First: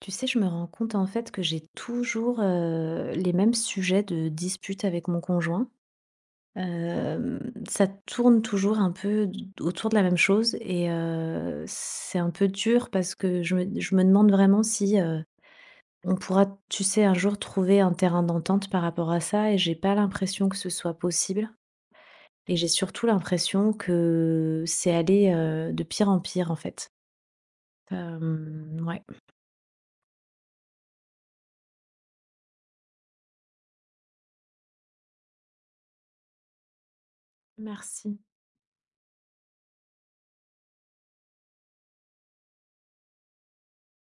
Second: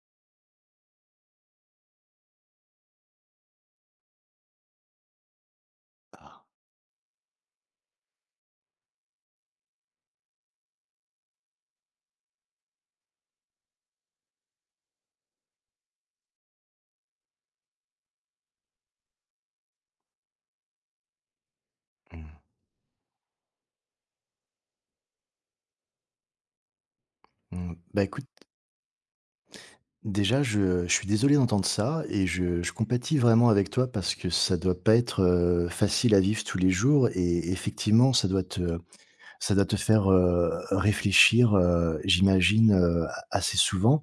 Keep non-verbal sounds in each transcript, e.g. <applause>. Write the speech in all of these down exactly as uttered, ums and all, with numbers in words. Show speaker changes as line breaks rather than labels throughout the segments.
Tu sais, je me rends compte en fait que j'ai toujours euh, les mêmes sujets de dispute avec mon conjoint. Euh, Ça tourne toujours un peu d- autour de la même chose et euh, c'est un peu dur parce que je me, je me demande vraiment si euh, on pourra, tu sais, un jour trouver un terrain d'entente par rapport à ça et j'ai pas l'impression que ce soit possible.
Mmh.
Et j'ai surtout l'impression que c'est allé euh, de pire en pire en fait.
Mmh. Bah, écoute,
Euh, ouais,
déjà, je je suis désolé d'entendre ça et je je compatis vraiment avec toi parce que ça doit pas être, heu, facile à vivre tous les jours et effectivement,
merci.
ça doit te ça doit te faire, heu, réfléchir, heu, j'imagine, heu, assez souvent.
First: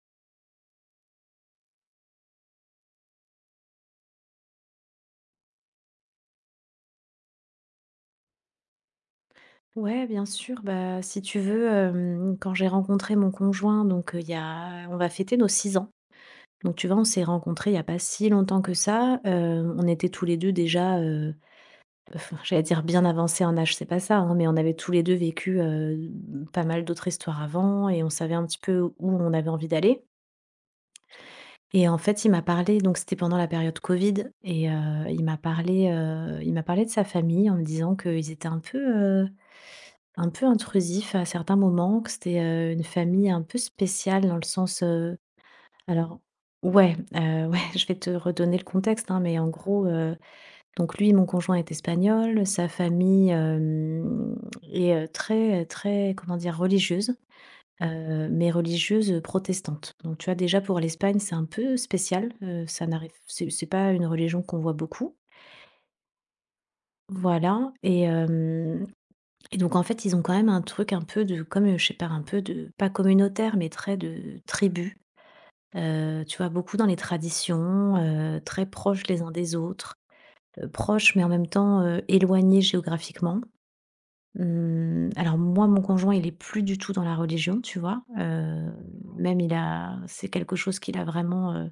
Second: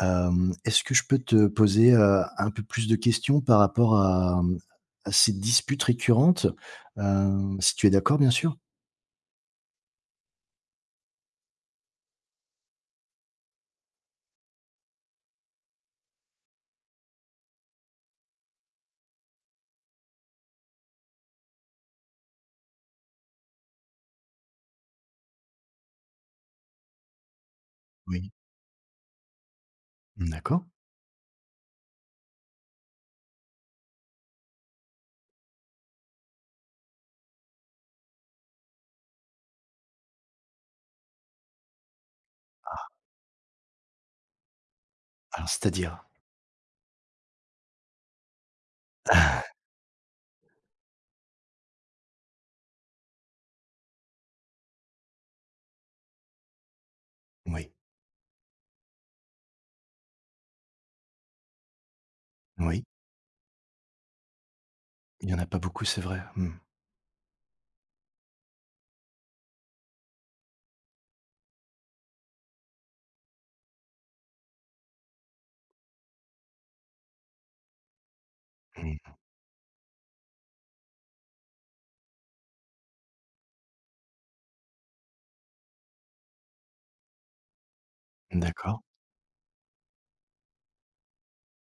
Hem, est-ce que je peux te poser, heu, un peu plus de questions par rapport à, mmh, à ces disputes récurrentes? Hem, si tu es d'accord, bien sûr?
Ouais, bien sûr. Bah, si tu veux, hem, quand j'ai rencontré mon conjoint, donc heu, il y a on va fêter nos six ans. Donc tu vois, on s'est rencontrés il y a pas si longtemps que ça. Heu, on était tous les deux déjà, heu, <laughs> enfin, j'allais dire bien avancés en âge, c'est pas ça, hein, mais on avait tous les deux vécu, heu, pas mal d'autres histoires avant et on
Oui.
savait un petit peu où on avait envie d'aller.
D'accord.
Et en fait, il m'a parlé donc c'était pendant la période Covid et heu, il m'a parlé, heu, il m'a parlé de sa famille en me disant qu'ils étaient un peu, heu Un peu intrusif à certains moments, que c'était, heu, une famille un peu spéciale dans le sens, heu
Alors, c'est-à-dire?
alors ouais, heu, <laughs> ouais, je vais te redonner le contexte, hein, mais en gros, heu, donc lui, mon conjoint est espagnol, sa famille, hem, est, heu, très, très, comment dire? Religieuse,
Oui,
heu, mais religieuse, protestante. Donc tu vois, déjà pour l'Espagne, c'est un peu spécial, heu,
oui,
ça n'arrive c'est c'est pas une religion qu'on voit beaucoup.
il y en a pas beaucoup, c'est vrai. Mmh.
Voilà et Et donc en fait, ils ont quand même un truc un peu de comme, heu, je sais pas, un peu de pas communautaire, mais très de tribu. Heu, tu vois, beaucoup dans les traditions, heu, très proches
Mmh.
les uns des autres, heu, proches mais en même temps, heu, éloignés géographiquement. Mmh, alors moi, mon conjoint, il est plus du tout dans la religion, tu vois? Heu,
D'accord.
même il a c'est quelque chose qu'il a vraiment, heu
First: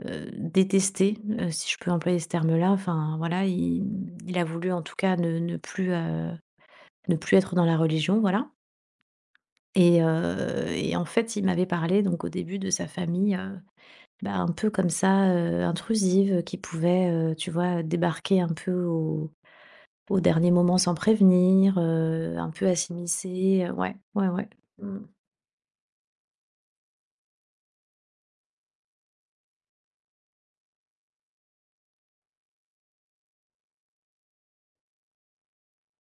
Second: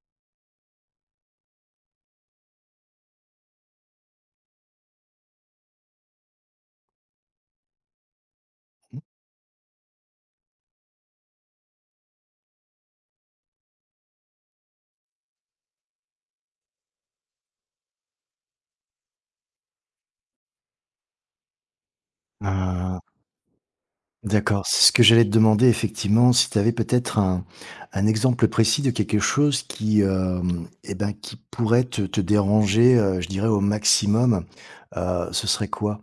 heu, détesté, heu, si je peux employer ce terme-là. Enfin voilà, il il a voulu en tout cas ne ne plus, heu, ne plus être dans la religion, voilà.
Mmh.
Et heu et en fait, il m'avait parlé donc au début de sa famille, heu, bah, un peu comme ça, heu, intrusive, qui pouvait, heu, tu vois, débarquer un peu au au dernier moment sans prévenir, heu, un peu à s'immiscer, heu, ouais, ouais, ouais.
D'accord, c'est ce
Mmh.
que j'allais te demander effectivement, si tu avais peut-être un un exemple précis de quelque chose qui, hem, et ben, qui pourrait te te déranger, heu, je dirais au maximum, heu, ce serait quoi?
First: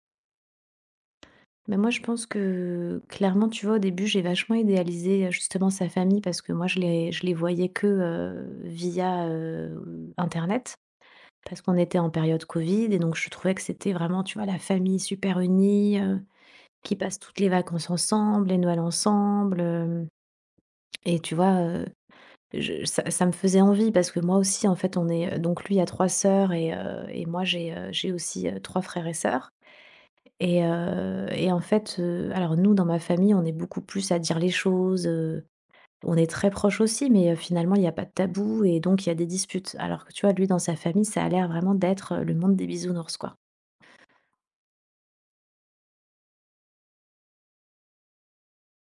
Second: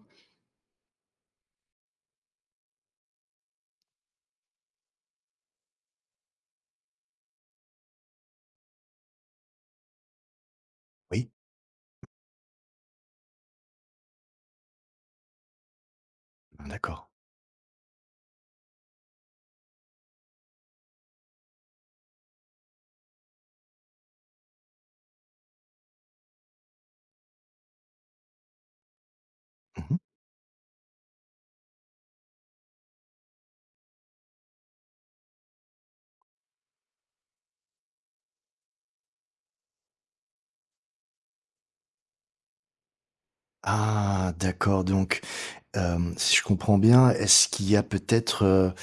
Mais moi, je pense que clairement, tu vois, au début, j'ai vachement idéalisé, heu, justement sa famille parce que moi, je les je les voyais que, heu, via, heu, internet
Oui?
parce qu'on était en période covid et donc je trouvais que c'était vraiment, tu vois, la famille super unie, Qui
D'accord.
passent toutes les vacances ensemble, les Noëls ensemble, hem et tu vois, heu, je ça ça me faisait envie parce que moi aussi, en fait, on est, euh, donc lui a trois sœurs et heu et moi j'ai, heu, j'ai aussi, heu, trois frères et sœurs
Mmh.
et heu et en fait, heu, alors nous, dans ma famille, on est beaucoup plus à dire les choses, heu, on est très proches aussi mais heu, finalement, il y a pas de tabou et donc il y a des disputes. Alors que tu vois, lui, dans sa famille, ça a l'air vraiment d'être, heu, le monde des bisounours, quoi.
Ah d'accord donc, hem, si je comprends bien, est-ce qu'il y a peut-être,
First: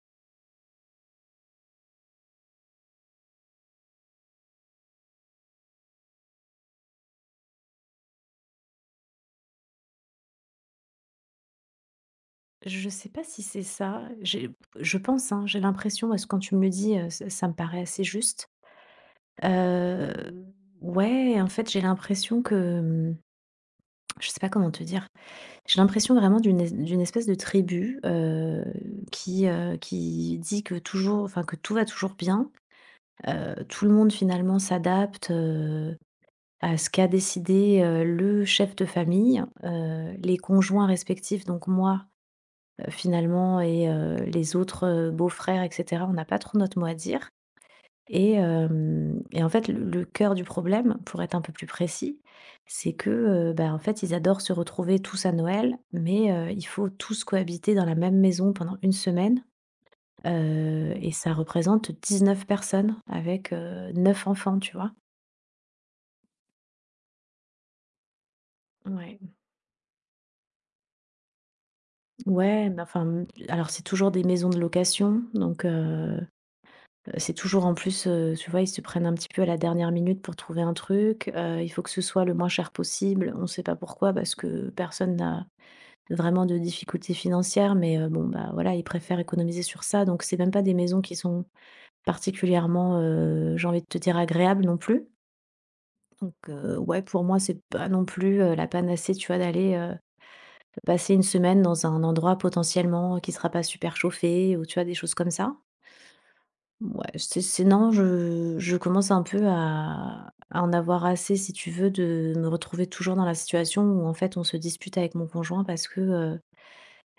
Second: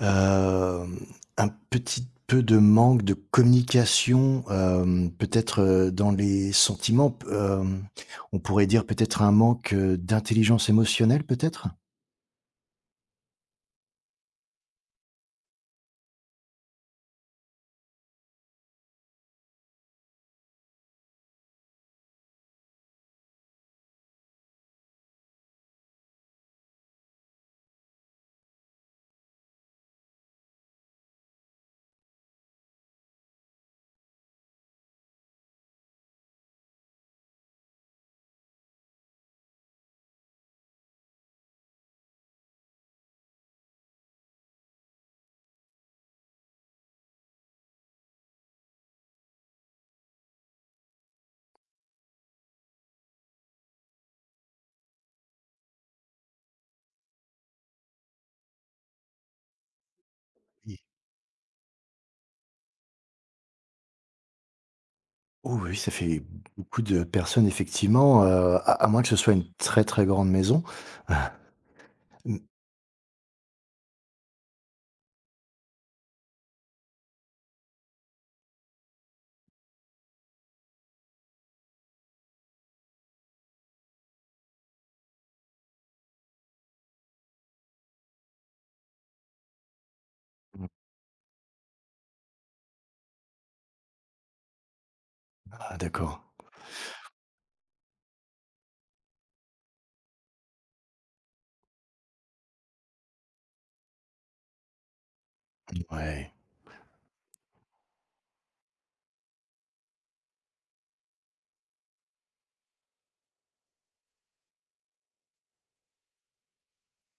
Hem, un petit peu de manque de communication, hem, peut-être, heu, dans les sentiments, p hem, on pourrait dire peut-être un manque, heu, d'intelligence émotionnelle, peut-être?
Je sais pas si c'est ça. J'ai je pense, hein, j'ai l'impression, parce que quand tu me le dis, heu, ça ça me paraît assez juste. Heu, ouais, en fait, j'ai l'impression que, mmh, je sais pas comment te dire. J'ai l'impression vraiment d'une es d'une espèce de tribu, heu, qui, heu, qui dit que toujours enfin, que tout va toujours bien. Heu, tout le monde finalement s'adapte, heu, à ce qu'a décidé, heu, le chef de famille, heu, les conjoints respectifs, donc moi, heu, finalement et heu, les autres, heu, beaux-frères et cetera, on n'a pas trop notre mot à dire et hem et en fait, le le cœur du problème, pour être un peu plus précis, c'est que, heu, bah, en fait, ils adorent se retrouver tous à Noël, mais heu, il faut tous cohabiter dans la même maison pendant une semaine,
Oui.
heu et ça représente dix neuf personnes avec, euh, neuf enfants, tu vois?
Oh oui, ça fait beaucoup de personnes effectivement, heu, à à moins que ce
Ouais.
soit une très, très grande maison. Mmh,
Ouais, mais enfin, mmh, alors c'est toujours des maisons de location, donc heu C'est toujours en plus, heu, tu vois, ils se prennent un petit peu à la dernière minute pour trouver un truc, heu, il faut que ce soit le moins cher possible. On ne sait pas pourquoi parce que personne n'a vraiment de difficultés financières, mais heu, bon, bah, voilà, ils préfèrent économiser sur ça, donc c'est même pas des maisons qui sont particulièrement, heu, j'ai envie de te dire agréables non plus.
ah d'accord,
Donc heu, ouais, pour moi, c'est pas non plus, heu, la panacée, tu vois, d'aller, heu, passer une semaine dans un endroit potentiellement qui sera pas super chauffé ou tu vois, des choses comme ça.
ouais.
Ouais, c'est c'est non, je je commence un peu à à en avoir assez, si tu veux, de me retrouver toujours dans la situation où, en fait, on se dispute avec mon conjoint parce que, heu,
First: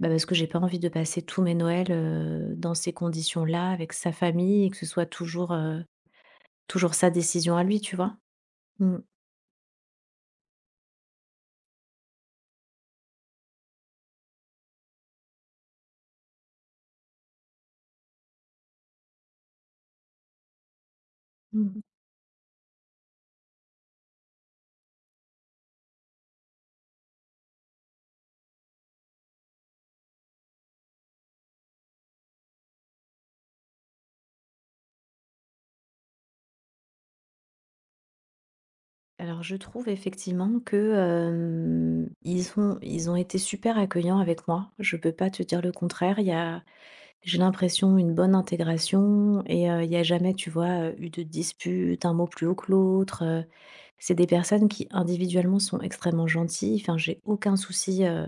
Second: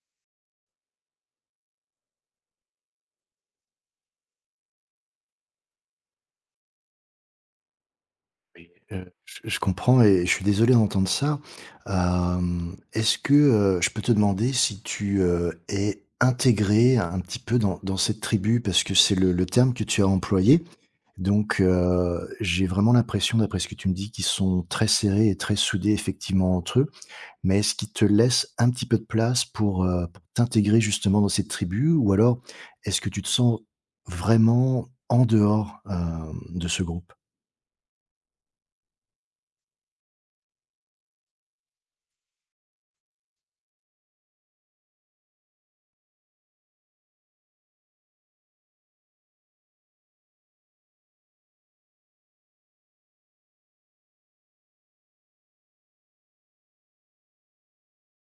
bah, parce que j'ai pas envie de passer tous mes Noëls, heu, dans ces conditions-là, avec sa famille et que ce soit toujours, heu, toujours sa décision à lui, tu vois? Mmh.
Euh, je je comprends et je suis désolé d'entendre ça. Hem, est-ce que, heu, je peux te demander si tu, heu, es intégré un petit peu dans dans cette tribu? Parce que c'est le le terme que tu as employé. Donc,
Mmh.
heu, j'ai vraiment l'impression, d'après ce que tu me dis, qu'ils sont très serrés et très soudés effectivement entre eux. Mais est-ce qu'ils te laissent un petit peu de place pour, heu, pour t'intégrer justement dans cette tribu? Ou alors, est-ce que tu te sens vraiment en dehors, hem, de ce groupe?
Alors je trouve effectivement que, hem, ils ont ils ont été super accueillants avec moi. Je peux pas te dire le contraire. Il y a J'ai l'impression, une bonne intégration et heu, il y a jamais, tu vois, heu, eu de dispute, un mot plus haut que l'autre, heu. C'est des personnes qui, individuellement, sont extrêmement gentilles. Enfin, j'ai aucun souci, heu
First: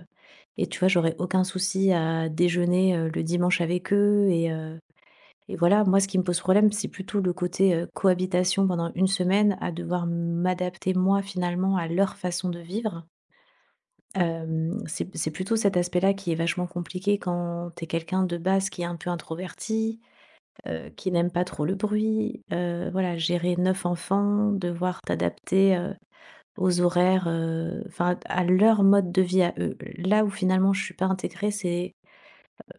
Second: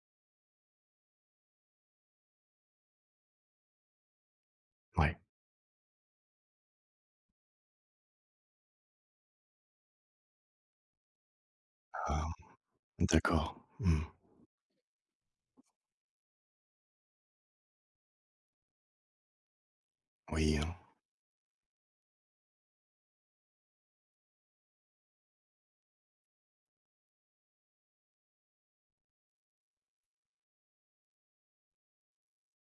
et tu vois, j'aurais aucun souci à déjeuner, heu, le dimanche avec eux et heu
Ouais.
et voilà. Moi, ce qui me pose problème, c'est plutôt le côté, heu, cohabitation pendant une semaine, à devoir m'adapter, moi, finalement, à leur façon de vivre.
D'accord. Mmh.
Hem, c'est c'est plutôt cet aspect-là qui est vachement compliqué quand t'es quelqu'un de base qui est un peu introverti,
Oui, hein,
heu, qui n'aiment pas trop le bruit, heu, voilà, gérer neuf enfants, devoir t'adapter, heu, aux horaires, heu, enfin à leur mode de vie à eux. Là où finalement je suis pas intégrée, c'est,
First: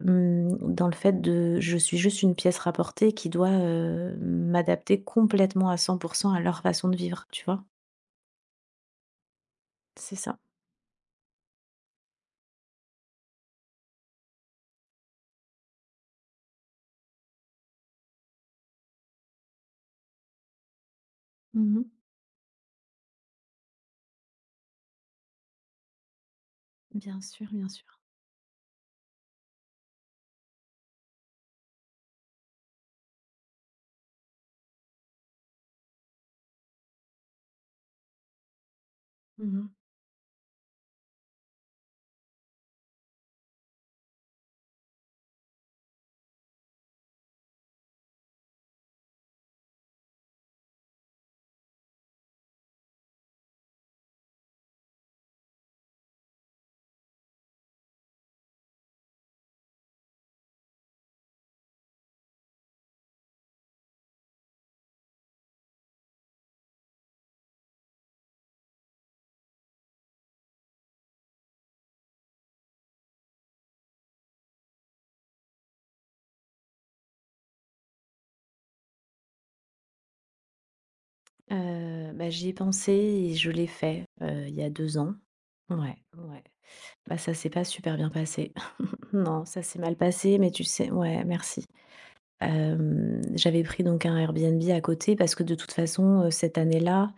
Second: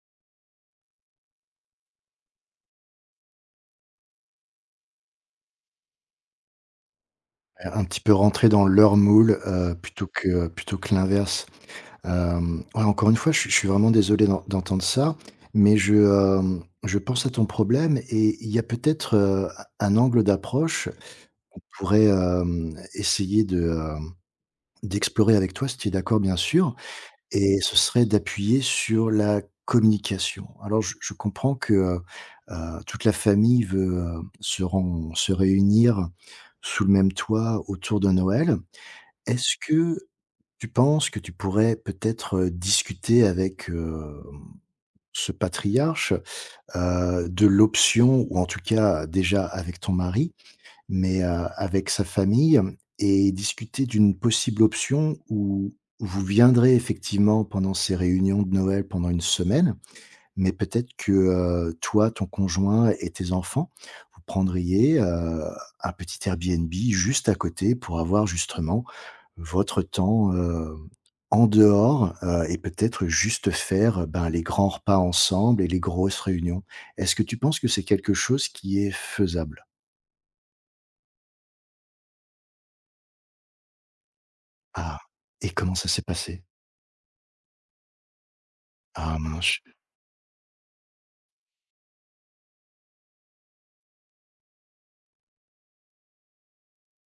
mmh, dans le fait de je suis juste une pièce rapportée qui doit, heu, m'adapter complètement à cent à leur façon de vivre, tu vois?
un petit peu rentrer dans leur moule, heu, plutôt
C'est ça.
que plutôt que l'inverse. Hem, ouais, encore une fois, je suis je suis vraiment désolé d'en d'entendre ça, mais je, hem, je pense à ton problème et il y a peut-être, heu, un angle d'approche
Mmh
pourrait, hem, essayer de, hem, d'explorer avec toi si tu es d'accord bien sûr.
Bien sûr,
Et
bien
ce
sûr.
serait d'appuyer sur la communication. Alors je je comprends que, heu heu, toute la famille veut, heu, se ren se réunir sous le même toit autour de Noël. Est-ce
Mmh
que tu penses que tu pourrais peut-être, heu, discuter avec, hem, ce patriarche, heu, de l'option ou en tout cas déjà avec ton mari, mais heu, avec sa famille et discuter d'une possible option où vous viendrez effectivement pendant ces réunions de Noël pendant une semaine, mais peut-être que, heu, toi, ton conjoint et tes enfants, vous prendriez, heu, un petit Airbnb juste à côté pour avoir justement votre temps, heu, en dehors, heu et peut-être juste faire, heu, ben, les grands repas ensemble et les grosses réunions. Est-ce que tu penses que c'est quelque chose qui est faisable?
Heu, bah, j'y ai pensé et je l'ai fait, heu, il y a
Ah,
deux ans.
et comment ça
Ouais,
s'est passé?
ouais. Bah, ça s'est pas super bien passé. <laughs>
Ah
Non,
mince.
ça s'est mal passé, mais tu sais ouais, merci. Hem, j'avais pris donc un Airbnb à côté parce que de toute façon, heu, cette année-là,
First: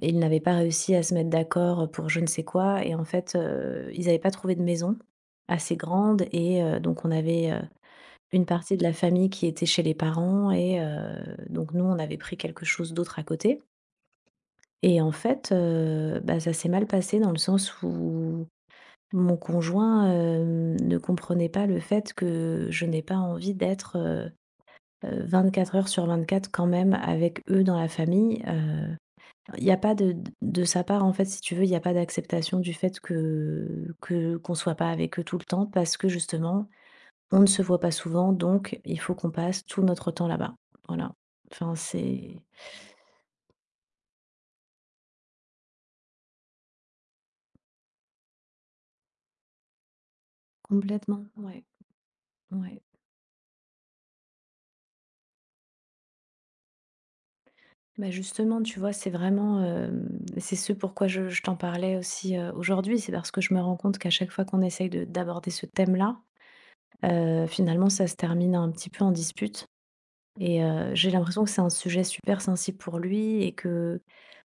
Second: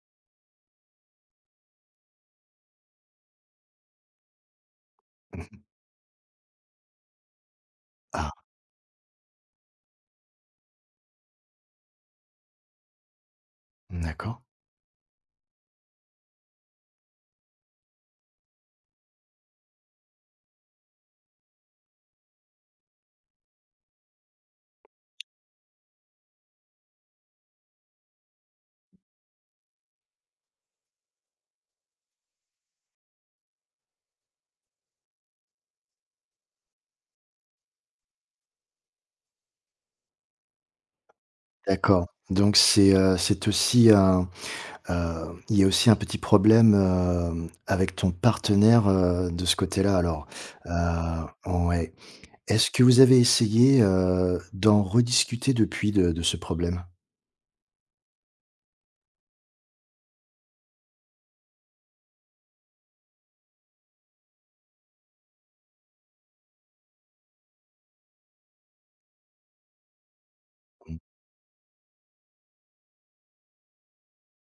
ils n'avaient pas réussi à se mettre d'accord pour je ne sais quoi et en fait, heu, ils n'avaient pas trouvé de maison
Mmh.
assez grande et heu, donc on avait, heu,
Ah,
une partie de la famille qui était chez les parents et heu, donc nous, on avait pris quelque chose d'autre à côté.
d'accord.
Et en fait, heu, bah, ça s'est mal passé dans le sens où mon conjoint, hem, ne comprenait pas le fait que je n'ai pas envie d'être, heu heu, vingt-quatre heures sur vingt-quatre quand même avec eux dans la famille, heu, il n'y a pas de de sa part, en fait, si tu veux, il n'y a pas d'acceptation du fait que que qu'on soit pas avec eux tout le temps parce que justement, on ne se voit pas souvent donc il faut qu'on passe tout notre temps là-bas. Voilà. Enfin,
D'accord,
c'est
donc c'est, heu, c'est aussi un, heu, il y a aussi un petit problème, hem, avec ton partenaire, heu, de ce côté-là alors. Heu,
complètement ouais,
ouais. Est-ce
ouais.
que vous avez essayé, heu, d'en rediscuter depuis de de ce problème?
Bah, justement, tu vois, c'est vraiment, hem, c'est ce pourquoi je je t'en parlais aussi, heu, aujourd'hui. C'est parce que je me rends compte qu'à chaque fois qu'on essaye de d'aborder ce thème-là, heu, finalement, ça se termine un petit peu en dispute et heu,
Mmh,
j'ai l'impression que c'est un sujet super sensible pour lui et que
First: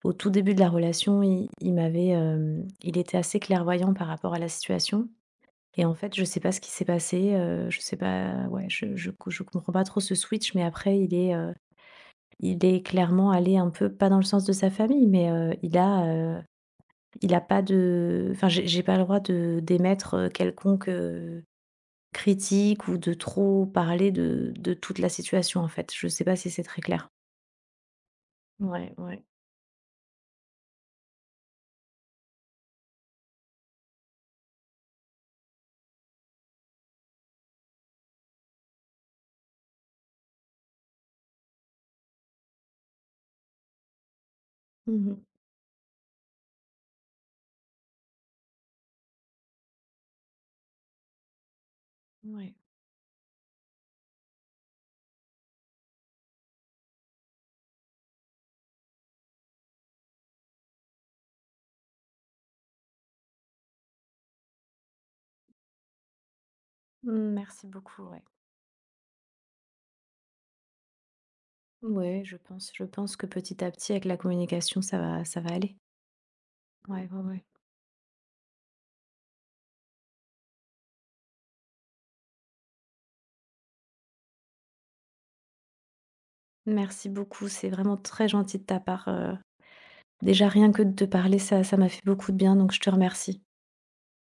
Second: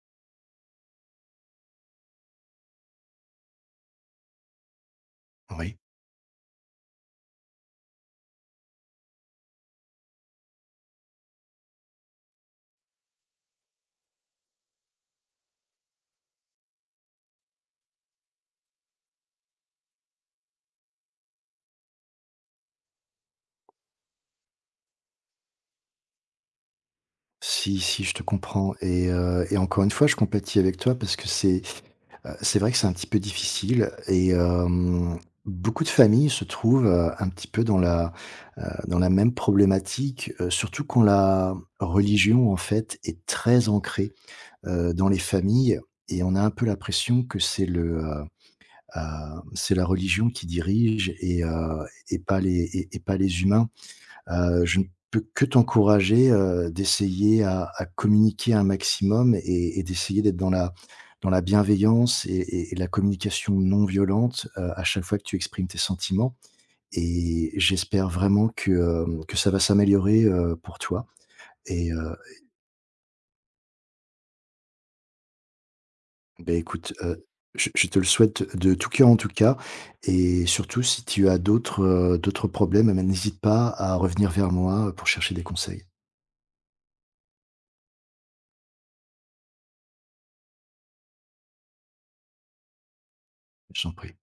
au tout début de la relation, il il m'avait, hem, il était assez clairvoyant par rapport à la situation
oui.
et en fait, je sais pas ce qui s'est passé, heu, je sais pas, ouais, je je je comprends pas trop ce switch mais après il est, heu il est clairement allé un peu, pas dans le sens de sa famille, mais, heu, il a, heu, il a pas de enfin, j'ai j'ai pas le droit de d'émettre, heu, quelconque, heu, critique ou de trop parler de de toute la situation, en fait. Je sais pas si c'est très clair.
Si, si, je te comprends
Ouais,
et
ouais.
heu et encore une fois, je compatis avec toi parce que c'est Heu, c'est vrai que c'est un petit peu difficile et hem, beaucoup de familles se trouvent, heu, un petit peu dans la, heu, dans la même problématique, heu, surtout quand la religion, en fait, est très ancrée, heu, dans
Mmh
les familles et on a un peu l'impression que c'est le, heu heu, c'est la religion qui dirige et heu et pas
Ouais.
les et et pas les humains. Heu, je ne peux que t'encourager, heu, d'essayer à à communiquer un maximum et et d'essayer d'être dans la dans la bienveillance et et et la communication non violente, heu, à chaque fois que tu exprimes tes sentiments
Mmh,
et
merci beaucoup,
j'espère
ouais.
vraiment que, hem, que ça va s'améliorer, heu, pour toi et heu,
Ouais, je pense je pense que petit à petit, avec la communication, ça va ça va aller.
beh, écoute,
Ouais, ouais,
heu,
ouais.
je je te le souhaite de tout cœur, en tout cas et surtout si tu as d'autres, heu, d'autres problèmes, eh ben, n'hésite pas à revenir vers moi, pour chercher des conseils.
Merci beaucoup, c'est vraiment très gentil de ta part, heu, déjà rien que de te parler, ça ça m'a fait beaucoup de bien, donc je te remercie.
J'en prie.